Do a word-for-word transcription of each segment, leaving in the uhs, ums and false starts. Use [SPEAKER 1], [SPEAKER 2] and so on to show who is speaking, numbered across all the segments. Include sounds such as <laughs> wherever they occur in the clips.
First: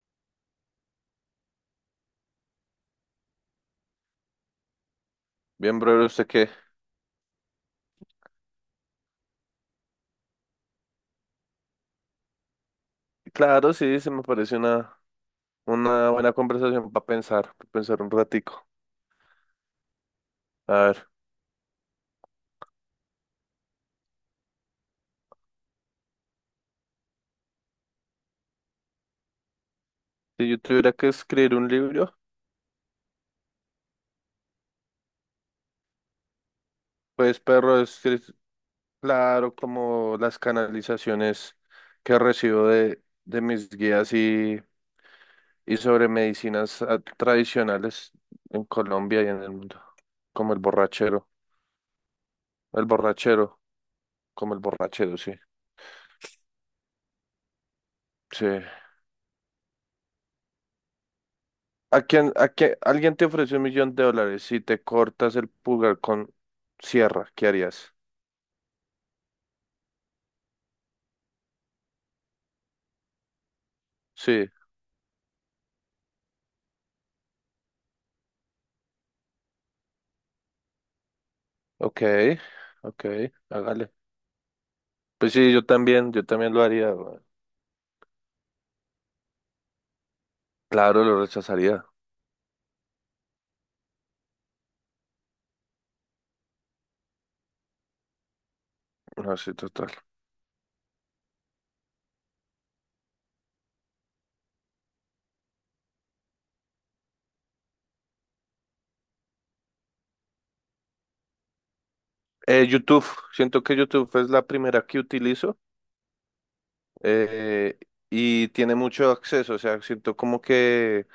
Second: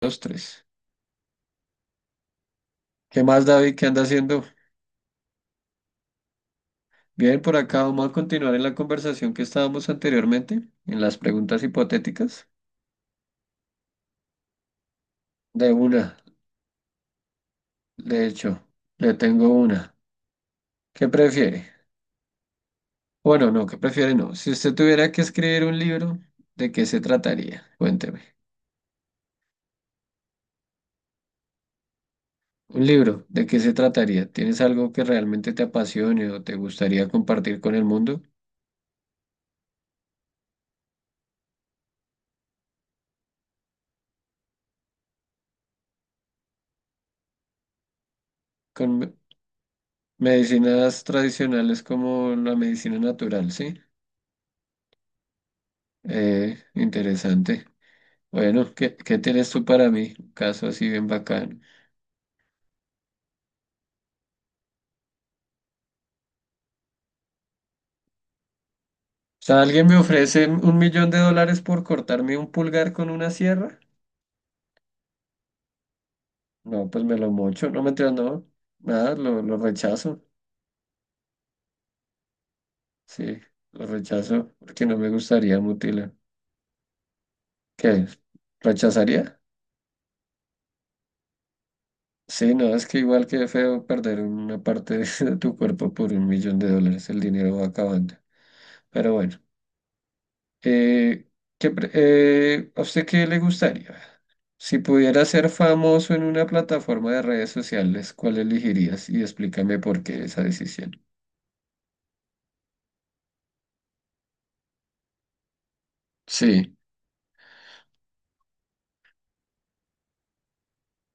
[SPEAKER 1] Dos, tres. ¿Qué más, David? ¿Qué anda haciendo?
[SPEAKER 2] Bien, brother, ¿usted qué?
[SPEAKER 1] Bien, por acá vamos a continuar en la conversación que estábamos anteriormente, en las preguntas hipotéticas.
[SPEAKER 2] Claro, sí, se me parece una,
[SPEAKER 1] De
[SPEAKER 2] una
[SPEAKER 1] una,
[SPEAKER 2] buena conversación para pensar, para pensar un
[SPEAKER 1] de hecho,
[SPEAKER 2] ratico.
[SPEAKER 1] le tengo una.
[SPEAKER 2] A
[SPEAKER 1] ¿Qué
[SPEAKER 2] ver,
[SPEAKER 1] prefiere? Bueno, no, ¿qué prefiere? No. Si usted tuviera que escribir un libro, ¿de qué se trataría? Cuénteme.
[SPEAKER 2] si yo tuviera que escribir un libro,
[SPEAKER 1] Un libro, ¿de qué se trataría? ¿Tienes algo que realmente te apasione o te gustaría
[SPEAKER 2] pues,
[SPEAKER 1] compartir con
[SPEAKER 2] perro,
[SPEAKER 1] el
[SPEAKER 2] es que
[SPEAKER 1] mundo?
[SPEAKER 2] es claro como las canalizaciones que recibo de, de mis guías y, y sobre medicinas ah, tradicionales en
[SPEAKER 1] Con me-
[SPEAKER 2] Colombia y en el mundo, como el
[SPEAKER 1] medicinas
[SPEAKER 2] borrachero,
[SPEAKER 1] tradicionales como la
[SPEAKER 2] el
[SPEAKER 1] medicina natural,
[SPEAKER 2] borrachero,
[SPEAKER 1] ¿sí?
[SPEAKER 2] como el borrachero, sí,
[SPEAKER 1] Eh, interesante.
[SPEAKER 2] sí.
[SPEAKER 1] Bueno, ¿qué, qué tienes tú para mí? Un caso así bien bacano.
[SPEAKER 2] ¿A quién, a quién- alguien te ofrece un millón de dólares si te cortas el pulgar con sierra? ¿Qué harías?
[SPEAKER 1] O sea, ¿alguien me ofrece un millón de dólares por cortarme un pulgar con una sierra?
[SPEAKER 2] Sí,
[SPEAKER 1] No, pues me lo mocho. No, mentiras, no. Nada, lo, lo rechazo.
[SPEAKER 2] ok, ok,
[SPEAKER 1] Sí, lo
[SPEAKER 2] hágale.
[SPEAKER 1] rechazo porque no me
[SPEAKER 2] Pues sí,
[SPEAKER 1] gustaría
[SPEAKER 2] yo también,
[SPEAKER 1] mutilar.
[SPEAKER 2] yo también lo haría, güey.
[SPEAKER 1] ¿Qué? ¿Rechazaría?
[SPEAKER 2] Claro, lo rechazaría.
[SPEAKER 1] Sí, no, es que igual que feo perder una parte <laughs> de tu cuerpo por un millón de dólares. El dinero va acabando. Pero
[SPEAKER 2] No,
[SPEAKER 1] bueno.
[SPEAKER 2] sí, total.
[SPEAKER 1] Eh, ¿qué pre- eh, ¿a usted qué le gustaría? Si pudiera ser famoso en una plataforma de redes sociales, ¿cuál elegirías? Y explícame por qué esa decisión.
[SPEAKER 2] Eh, YouTube, siento que YouTube es la primera que utilizo,
[SPEAKER 1] Sí,
[SPEAKER 2] eh, y tiene mucho acceso. O sea, siento como que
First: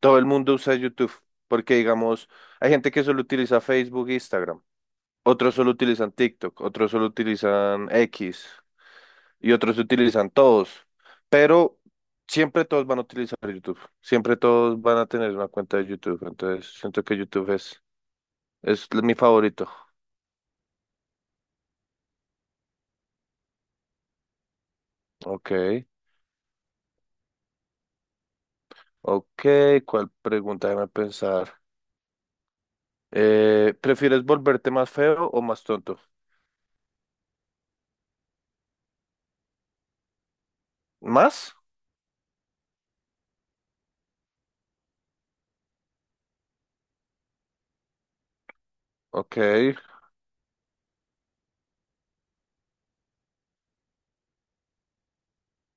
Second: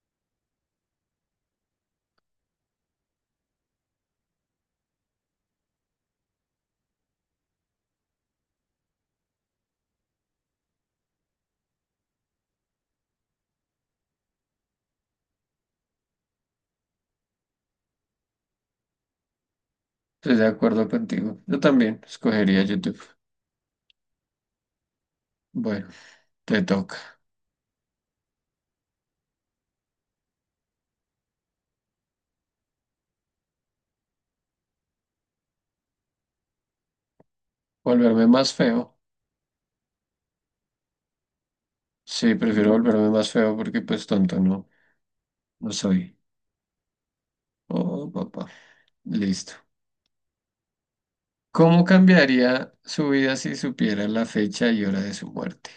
[SPEAKER 2] todo el mundo usa YouTube, porque digamos, hay gente que solo utiliza Facebook e Instagram. Otros solo utilizan TikTok, otros solo utilizan X y otros utilizan todos. Pero siempre todos van a utilizar YouTube. Siempre todos van a tener una cuenta de YouTube. Entonces siento que YouTube es, es mi favorito.
[SPEAKER 1] estoy de acuerdo contigo. Yo también escogería YouTube.
[SPEAKER 2] Ok,
[SPEAKER 1] Bueno, te toca.
[SPEAKER 2] ok. ¿Cuál pregunta? Déjame pensar. Eh, ¿prefieres volverte más feo o más tonto?
[SPEAKER 1] ¿Volverme más feo?
[SPEAKER 2] ¿Más?
[SPEAKER 1] Sí, prefiero volverme más feo porque pues tonto no, no soy. Oh, papá.
[SPEAKER 2] Ok.
[SPEAKER 1] Listo. ¿Cómo cambiaría su vida si supiera la fecha y hora de su muerte?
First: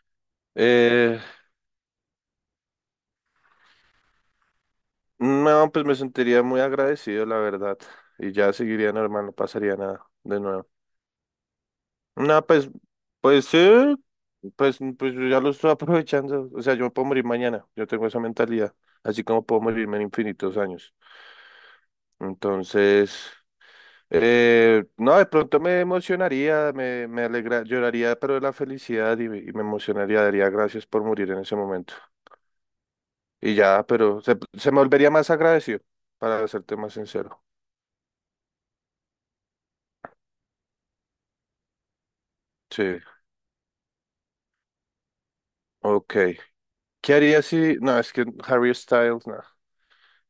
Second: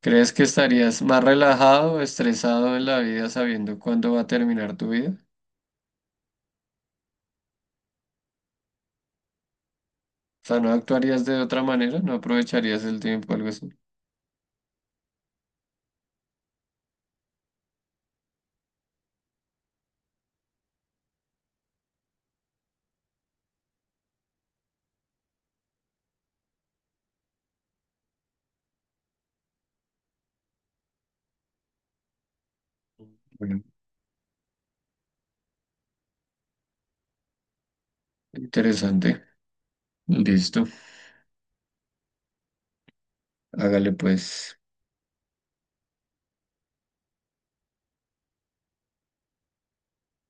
[SPEAKER 1] ¿Crees que estarías
[SPEAKER 2] Eh,
[SPEAKER 1] más relajado o estresado en la vida sabiendo cuándo va a terminar tu vida?
[SPEAKER 2] no, pues me sentiría muy agradecido, la verdad. Y ya seguiría normal, no pasaría nada de
[SPEAKER 1] O sea,
[SPEAKER 2] nuevo.
[SPEAKER 1] ¿no actuarías de otra manera? ¿No
[SPEAKER 2] No, pues,
[SPEAKER 1] aprovecharías el tiempo,
[SPEAKER 2] pues
[SPEAKER 1] algo
[SPEAKER 2] sí,
[SPEAKER 1] así?
[SPEAKER 2] pues, pues yo ya lo estoy <laughs> aprovechando. O sea, yo me puedo morir mañana. Yo tengo esa mentalidad. Así como puedo morirme en infinitos años. Entonces, eh, no, de pronto me emocionaría, me, me alegra, lloraría, pero de la felicidad, y, me y me emocionaría, daría gracias por morir en ese momento. Y
[SPEAKER 1] Bueno,
[SPEAKER 2] ya, pero se, se me volvería más agradecido, para serte más sincero.
[SPEAKER 1] interesante. Listo.
[SPEAKER 2] Sí,
[SPEAKER 1] Hágale pues.
[SPEAKER 2] ok. ¿Qué haría si...? No, es que Harry Styles, no.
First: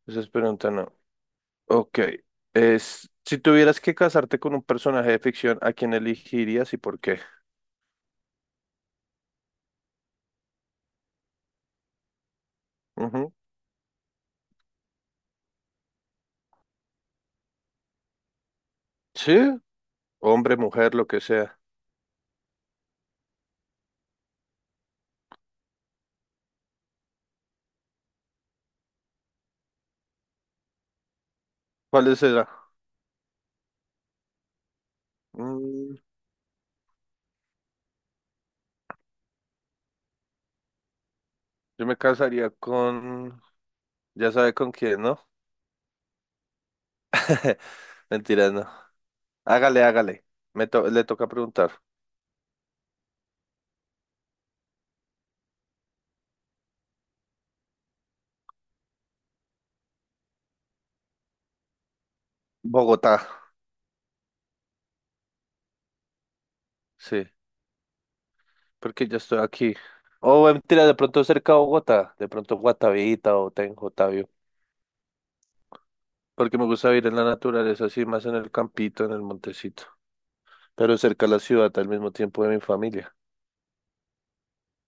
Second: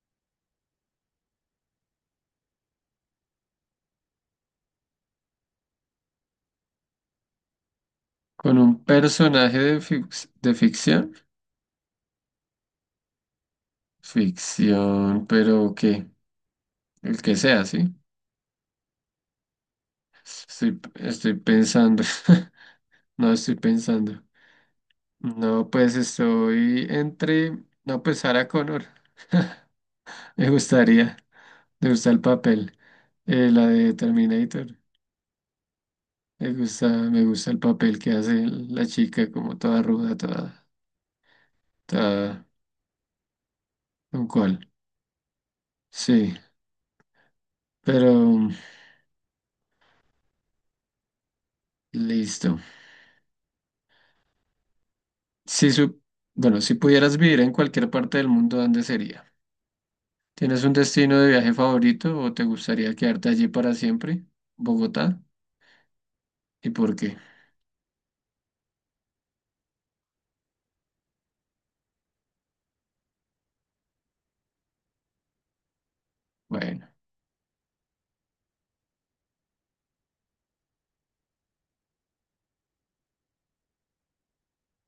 [SPEAKER 2] Esas preguntas no. Ok. Es, si tuvieras que casarte con un personaje de ficción, ¿a quién elegirías y por qué?
[SPEAKER 1] Con un personaje de, fic- de ficción.
[SPEAKER 2] Ujú.
[SPEAKER 1] Ficción, pero ¿qué? El que sea, ¿sí?
[SPEAKER 2] Sí, hombre,
[SPEAKER 1] Estoy,
[SPEAKER 2] mujer, lo que
[SPEAKER 1] estoy
[SPEAKER 2] sea.
[SPEAKER 1] pensando. <laughs> No estoy pensando. No, pues estoy entre. No, pues Sarah Connor. <laughs> Me gustaría. Me gusta
[SPEAKER 2] ¿Cuál
[SPEAKER 1] el
[SPEAKER 2] será?
[SPEAKER 1] papel. Eh, la de Terminator.
[SPEAKER 2] Mm,
[SPEAKER 1] Me gusta, me gusta el papel que hace la chica, como toda ruda, toda,
[SPEAKER 2] yo me
[SPEAKER 1] toda
[SPEAKER 2] casaría con...
[SPEAKER 1] un
[SPEAKER 2] Ya sabe
[SPEAKER 1] cual.
[SPEAKER 2] con quién, ¿no?
[SPEAKER 1] Sí,
[SPEAKER 2] <laughs>
[SPEAKER 1] pero
[SPEAKER 2] Mentira, no. Hágale, hágale. Me to- le toca preguntar.
[SPEAKER 1] listo. Si su, bueno, si pudieras vivir en cualquier parte del mundo, ¿dónde sería? ¿Tienes un destino de viaje favorito o te gustaría
[SPEAKER 2] Bogotá,
[SPEAKER 1] quedarte allí para siempre? ¿Bogotá? ¿Y por qué?
[SPEAKER 2] sí, porque yo estoy aquí. O eh, mentira, de pronto cerca de Bogotá, de pronto Guatavita o Tenjo, Tavio, porque me
[SPEAKER 1] Bueno,
[SPEAKER 2] gusta vivir en la naturaleza, así más en el campito, en el montecito. Pero cerca a la ciudad al mismo tiempo de mi familia.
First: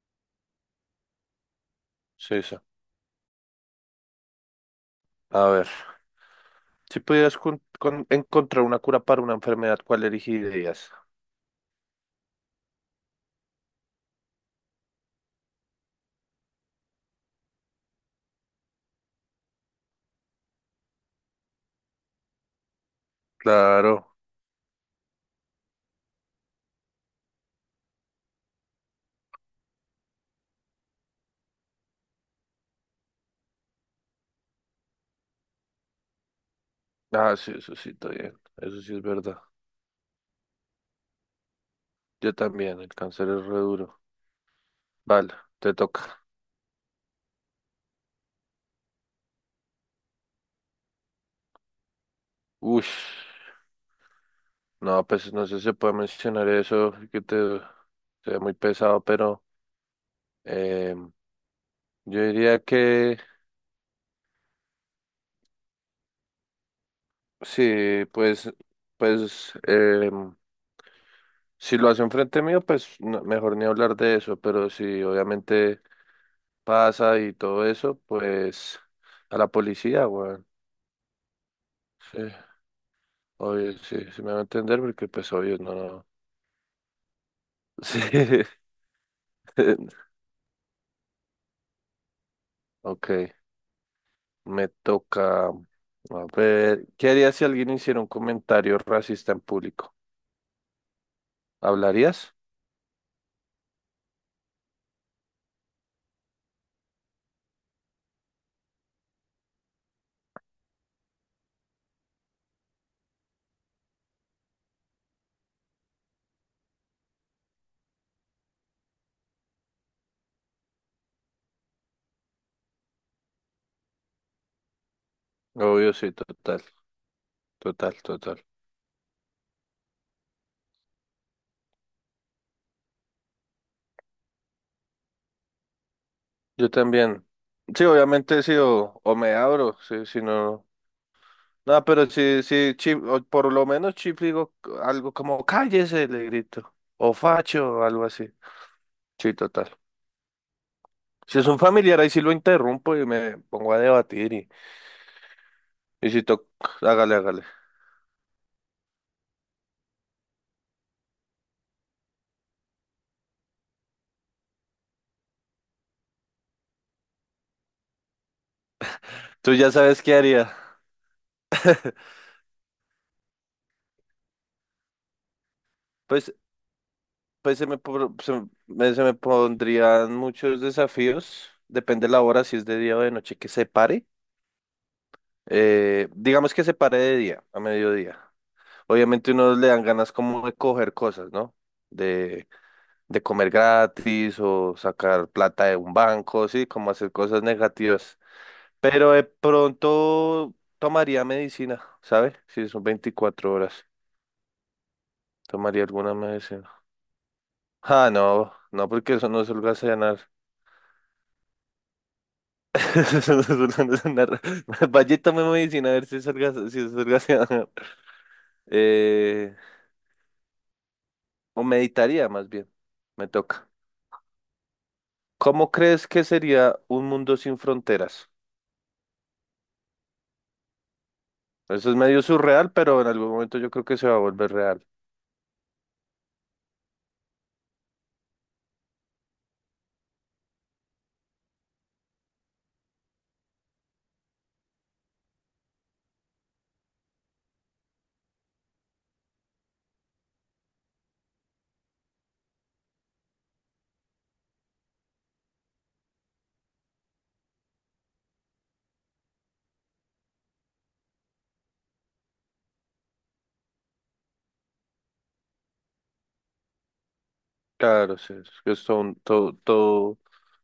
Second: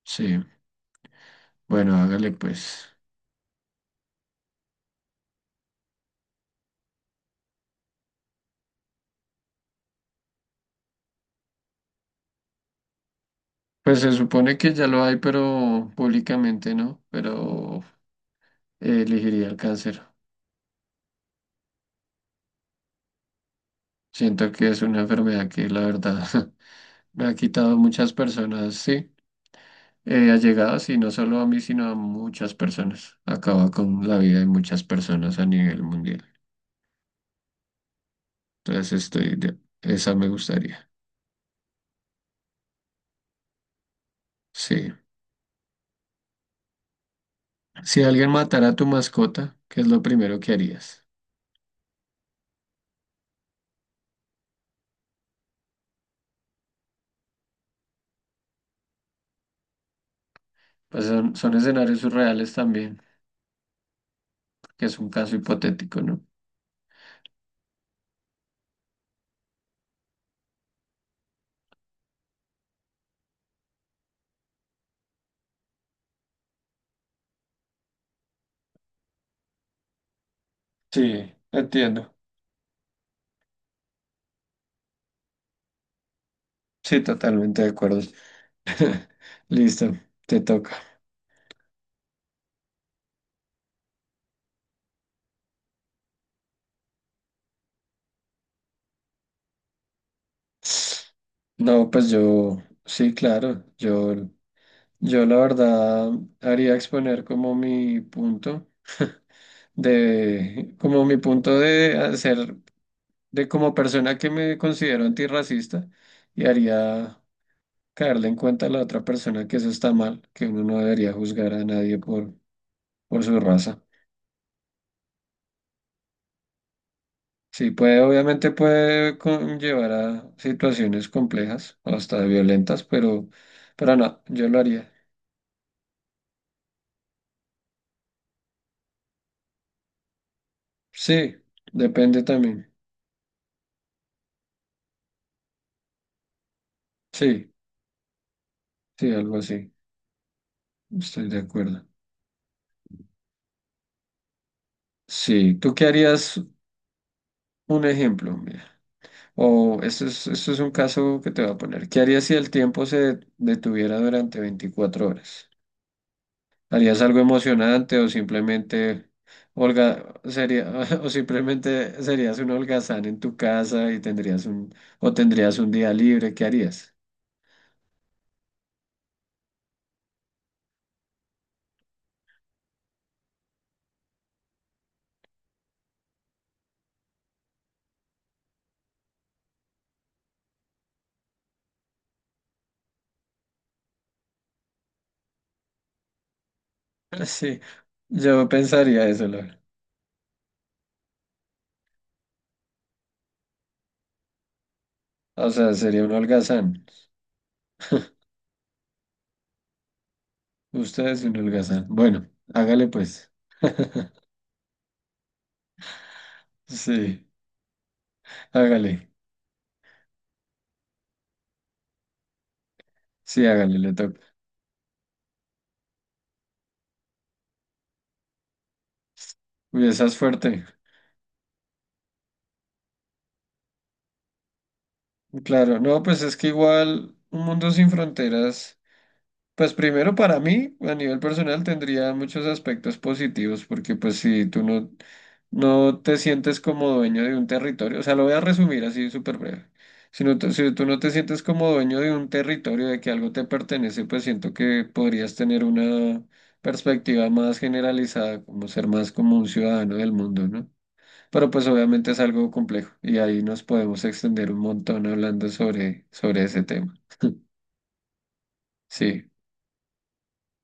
[SPEAKER 1] sí. Bueno, hágale
[SPEAKER 2] Sí, sí.
[SPEAKER 1] pues.
[SPEAKER 2] A ver, si pudieras con- con- encontrar una cura para una enfermedad, ¿cuál elegirías?
[SPEAKER 1] Pues se supone que ya lo hay, pero públicamente no, pero eh, elegiría el cáncer.
[SPEAKER 2] Claro.
[SPEAKER 1] Siento que es una enfermedad que la verdad <laughs> me ha quitado muchas personas, sí, eh, allegadas y no solo a mí, sino a muchas personas. Acaba con la vida de muchas personas a nivel mundial.
[SPEAKER 2] Ah, sí, eso sí, está bien. Eso
[SPEAKER 1] Entonces
[SPEAKER 2] sí es
[SPEAKER 1] estoy
[SPEAKER 2] verdad.
[SPEAKER 1] de- esa me gustaría.
[SPEAKER 2] Yo también, el cáncer es re duro.
[SPEAKER 1] Sí.
[SPEAKER 2] Vale, te toca.
[SPEAKER 1] Si alguien matara a tu mascota, ¿qué es lo primero que harías?
[SPEAKER 2] Uy, no, pues no sé si se puede mencionar eso, que te sea muy pesado, pero
[SPEAKER 1] Pues
[SPEAKER 2] em,
[SPEAKER 1] son, son escenarios
[SPEAKER 2] yo
[SPEAKER 1] surreales
[SPEAKER 2] diría
[SPEAKER 1] también,
[SPEAKER 2] que
[SPEAKER 1] que es un caso hipotético, ¿no?
[SPEAKER 2] sí, pues, pues, em, si lo hace enfrente mío, pues no- mejor ni hablar de eso, pero si obviamente pasa y todo eso, pues a la policía, weón.
[SPEAKER 1] Sí, entiendo.
[SPEAKER 2] Sí, obvio, sí, sí me va a entender porque pues obvio no. No.
[SPEAKER 1] Sí, totalmente de acuerdo.
[SPEAKER 2] <laughs> Sí.
[SPEAKER 1] <laughs> Listo, te toca.
[SPEAKER 2] Ok, me toca. A ver, ¿qué harías si alguien hiciera un comentario racista en público?
[SPEAKER 1] No, pues
[SPEAKER 2] ¿Hablarías?
[SPEAKER 1] yo, sí, claro, yo, yo la verdad haría exponer como mi punto <laughs> de, como mi punto de hacer, de como persona que me considero antirracista y haría caerle en cuenta a la otra persona que eso está mal, que uno no debería juzgar a nadie por, por su raza.
[SPEAKER 2] Obvio, sí, total,
[SPEAKER 1] Sí,
[SPEAKER 2] total,
[SPEAKER 1] puede,
[SPEAKER 2] total.
[SPEAKER 1] obviamente puede conllevar a situaciones complejas o hasta violentas, pero, pero no, yo lo haría.
[SPEAKER 2] Yo también. Sí, obviamente sí, o, o me abro, sí, si no.
[SPEAKER 1] Sí,
[SPEAKER 2] No, pero
[SPEAKER 1] depende
[SPEAKER 2] sí,
[SPEAKER 1] también.
[SPEAKER 2] sí, Chip, o por lo menos Chip le digo algo como cállese, le grito, o
[SPEAKER 1] Sí,
[SPEAKER 2] facho, o algo así.
[SPEAKER 1] sí,
[SPEAKER 2] Sí,
[SPEAKER 1] algo así.
[SPEAKER 2] total.
[SPEAKER 1] Estoy de
[SPEAKER 2] Si es un
[SPEAKER 1] acuerdo.
[SPEAKER 2] familiar, ahí sí lo interrumpo y me pongo a debatir y,
[SPEAKER 1] Sí, ¿tú qué
[SPEAKER 2] y si
[SPEAKER 1] harías?
[SPEAKER 2] toca, hágale, hágale.
[SPEAKER 1] Un ejemplo, mira. O esto es, esto es un caso que te voy a poner. ¿Qué harías si el tiempo se detuviera durante veinticuatro horas? ¿Harías algo emocionante o simplemente
[SPEAKER 2] Tú ya sabes
[SPEAKER 1] holga,
[SPEAKER 2] qué haría.
[SPEAKER 1] sería, <laughs> o simplemente serías un holgazán en tu casa y tendrías un, o tendrías un día
[SPEAKER 2] Pues,
[SPEAKER 1] libre? ¿Qué harías? <laughs>
[SPEAKER 2] pues se me, por- se me, se me pondrían muchos desafíos, depende de la hora, si es de día o de noche, que se pare. Eh, digamos que se pare de día, a mediodía. Obviamente uno le dan ganas como de coger cosas, ¿no? de de comer gratis o sacar plata de un banco, sí, como hacer cosas
[SPEAKER 1] Sí,
[SPEAKER 2] negativas.
[SPEAKER 1] yo pensaría
[SPEAKER 2] Pero de
[SPEAKER 1] eso, Laura.
[SPEAKER 2] pronto tomaría medicina, ¿sabe? Si son veinticuatro horas,
[SPEAKER 1] O sea,
[SPEAKER 2] tomaría
[SPEAKER 1] sería un
[SPEAKER 2] alguna medicina.
[SPEAKER 1] holgazán.
[SPEAKER 2] Ah, no, no, porque eso no es holgazanear.
[SPEAKER 1] Ustedes siempre holgazán. Bueno, hágale
[SPEAKER 2] <laughs>
[SPEAKER 1] pues.
[SPEAKER 2] Eso no es
[SPEAKER 1] <laughs>
[SPEAKER 2] holgazanear. <laughs> Vaya y tome medicina a ver si es holgaza- si es
[SPEAKER 1] Sí,
[SPEAKER 2] holgazanear.
[SPEAKER 1] hágale.
[SPEAKER 2] Eh, o meditaría más bien, me
[SPEAKER 1] Sí,
[SPEAKER 2] toca.
[SPEAKER 1] hágale, le toca.
[SPEAKER 2] ¿Cómo crees que sería un mundo sin fronteras?
[SPEAKER 1] Uy, esa es fuerte.
[SPEAKER 2] Eso es medio surreal, pero en algún momento yo creo que se va a volver real.
[SPEAKER 1] Claro, no, pues es que igual un mundo sin fronteras. Pues primero para mí, a nivel personal, tendría muchos aspectos positivos, porque pues si tú no, no te sientes como dueño de un territorio, o sea, lo voy a resumir así súper breve. Si no te- si tú no te sientes como dueño de un territorio, de que algo te pertenece, pues siento que podrías tener una perspectiva más generalizada, como ser más como un ciudadano del mundo, ¿no? Pero pues obviamente es algo complejo y ahí nos podemos extender un montón hablando sobre, sobre ese tema. <laughs>
[SPEAKER 2] Claro, sí, es que es todo un,
[SPEAKER 1] Sí.
[SPEAKER 2] todo, todo,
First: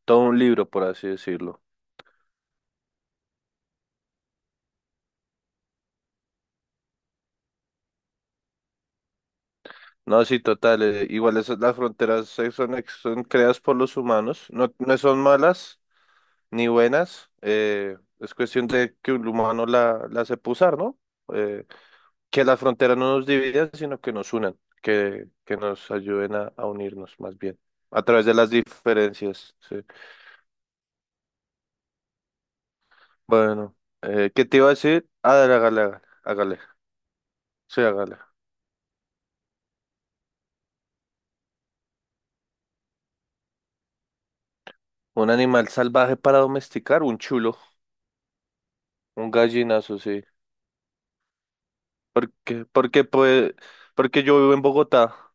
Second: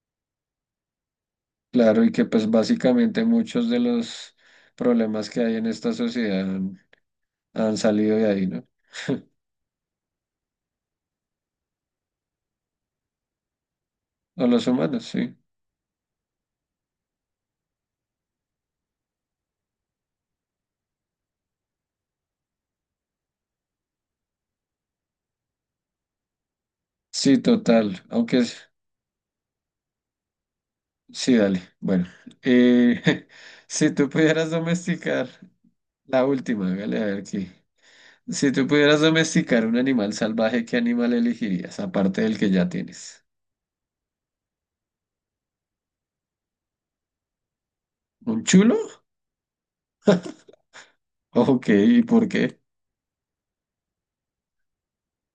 [SPEAKER 2] todo un libro, por así decirlo.
[SPEAKER 1] Claro, y que pues básicamente muchos de los problemas que hay en esta sociedad han, han salido de ahí, ¿no? <laughs>
[SPEAKER 2] No, sí, total, eh, igual esas, las fronteras eh, son, ex- son creadas por los
[SPEAKER 1] O
[SPEAKER 2] humanos,
[SPEAKER 1] los
[SPEAKER 2] no, no
[SPEAKER 1] humanos,
[SPEAKER 2] son
[SPEAKER 1] sí.
[SPEAKER 2] malas ni buenas, eh, es cuestión de que un humano la, la sepa usar, ¿no? Eh, que las fronteras no nos dividan, sino que nos unan, que, que nos ayuden a, a unirnos
[SPEAKER 1] Sí,
[SPEAKER 2] más bien, a
[SPEAKER 1] total,
[SPEAKER 2] través de
[SPEAKER 1] aunque
[SPEAKER 2] las
[SPEAKER 1] es-
[SPEAKER 2] diferencias, sí.
[SPEAKER 1] sí, dale. Bueno, eh, <laughs>
[SPEAKER 2] Bueno,
[SPEAKER 1] si tú
[SPEAKER 2] eh, ¿qué
[SPEAKER 1] pudieras
[SPEAKER 2] te iba a decir?
[SPEAKER 1] domesticar,
[SPEAKER 2] Ah, dale, hágale, hágale,
[SPEAKER 1] la
[SPEAKER 2] hágale,
[SPEAKER 1] última, hágale a ver aquí.
[SPEAKER 2] sí, hágale.
[SPEAKER 1] Si tú pudieras domesticar un animal salvaje, ¿qué animal elegirías, aparte del que ya tienes?
[SPEAKER 2] Un animal salvaje para domesticar, un chulo,
[SPEAKER 1] ¿Un chulo?
[SPEAKER 2] un gallinazo, sí.
[SPEAKER 1] Ok, ¿y por qué?
[SPEAKER 2] Porque, porque, pues, porque yo vivo en Bogotá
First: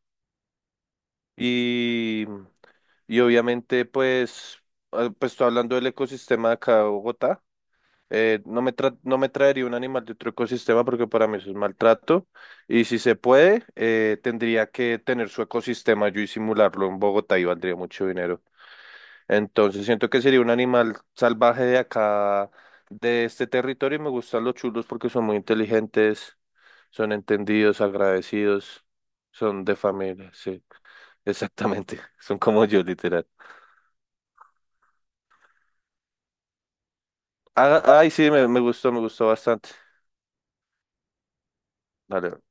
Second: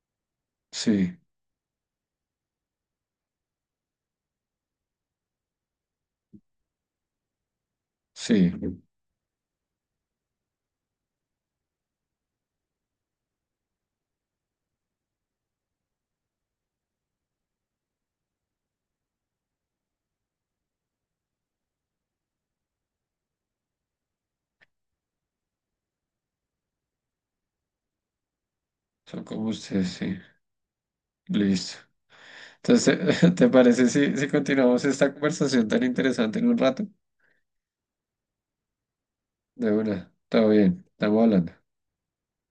[SPEAKER 1] Sí,
[SPEAKER 2] y, y obviamente, pues, ah, pues estoy hablando del ecosistema de acá de Bogotá. eh,
[SPEAKER 1] sí,
[SPEAKER 2] no me tra- no me traería un animal de otro ecosistema porque para mí eso es maltrato. Y si se puede, eh, tendría que tener su ecosistema yo y simularlo en Bogotá y valdría mucho dinero. Entonces siento que sería un animal salvaje de acá, de este territorio, y me gustan los chulos porque son muy inteligentes, son entendidos, agradecidos,
[SPEAKER 1] son como
[SPEAKER 2] son de
[SPEAKER 1] ustedes, sí.
[SPEAKER 2] familia, sí,
[SPEAKER 1] Listo.
[SPEAKER 2] exactamente, <laughs> son como yo, literal.
[SPEAKER 1] Entonces, <laughs> ¿te parece si, si continuamos esta conversación tan interesante en un rato?
[SPEAKER 2] Ah, ay, sí, me, me gustó, me gustó bastante.
[SPEAKER 1] De una, todo bien, estamos hablando.
[SPEAKER 2] Dale.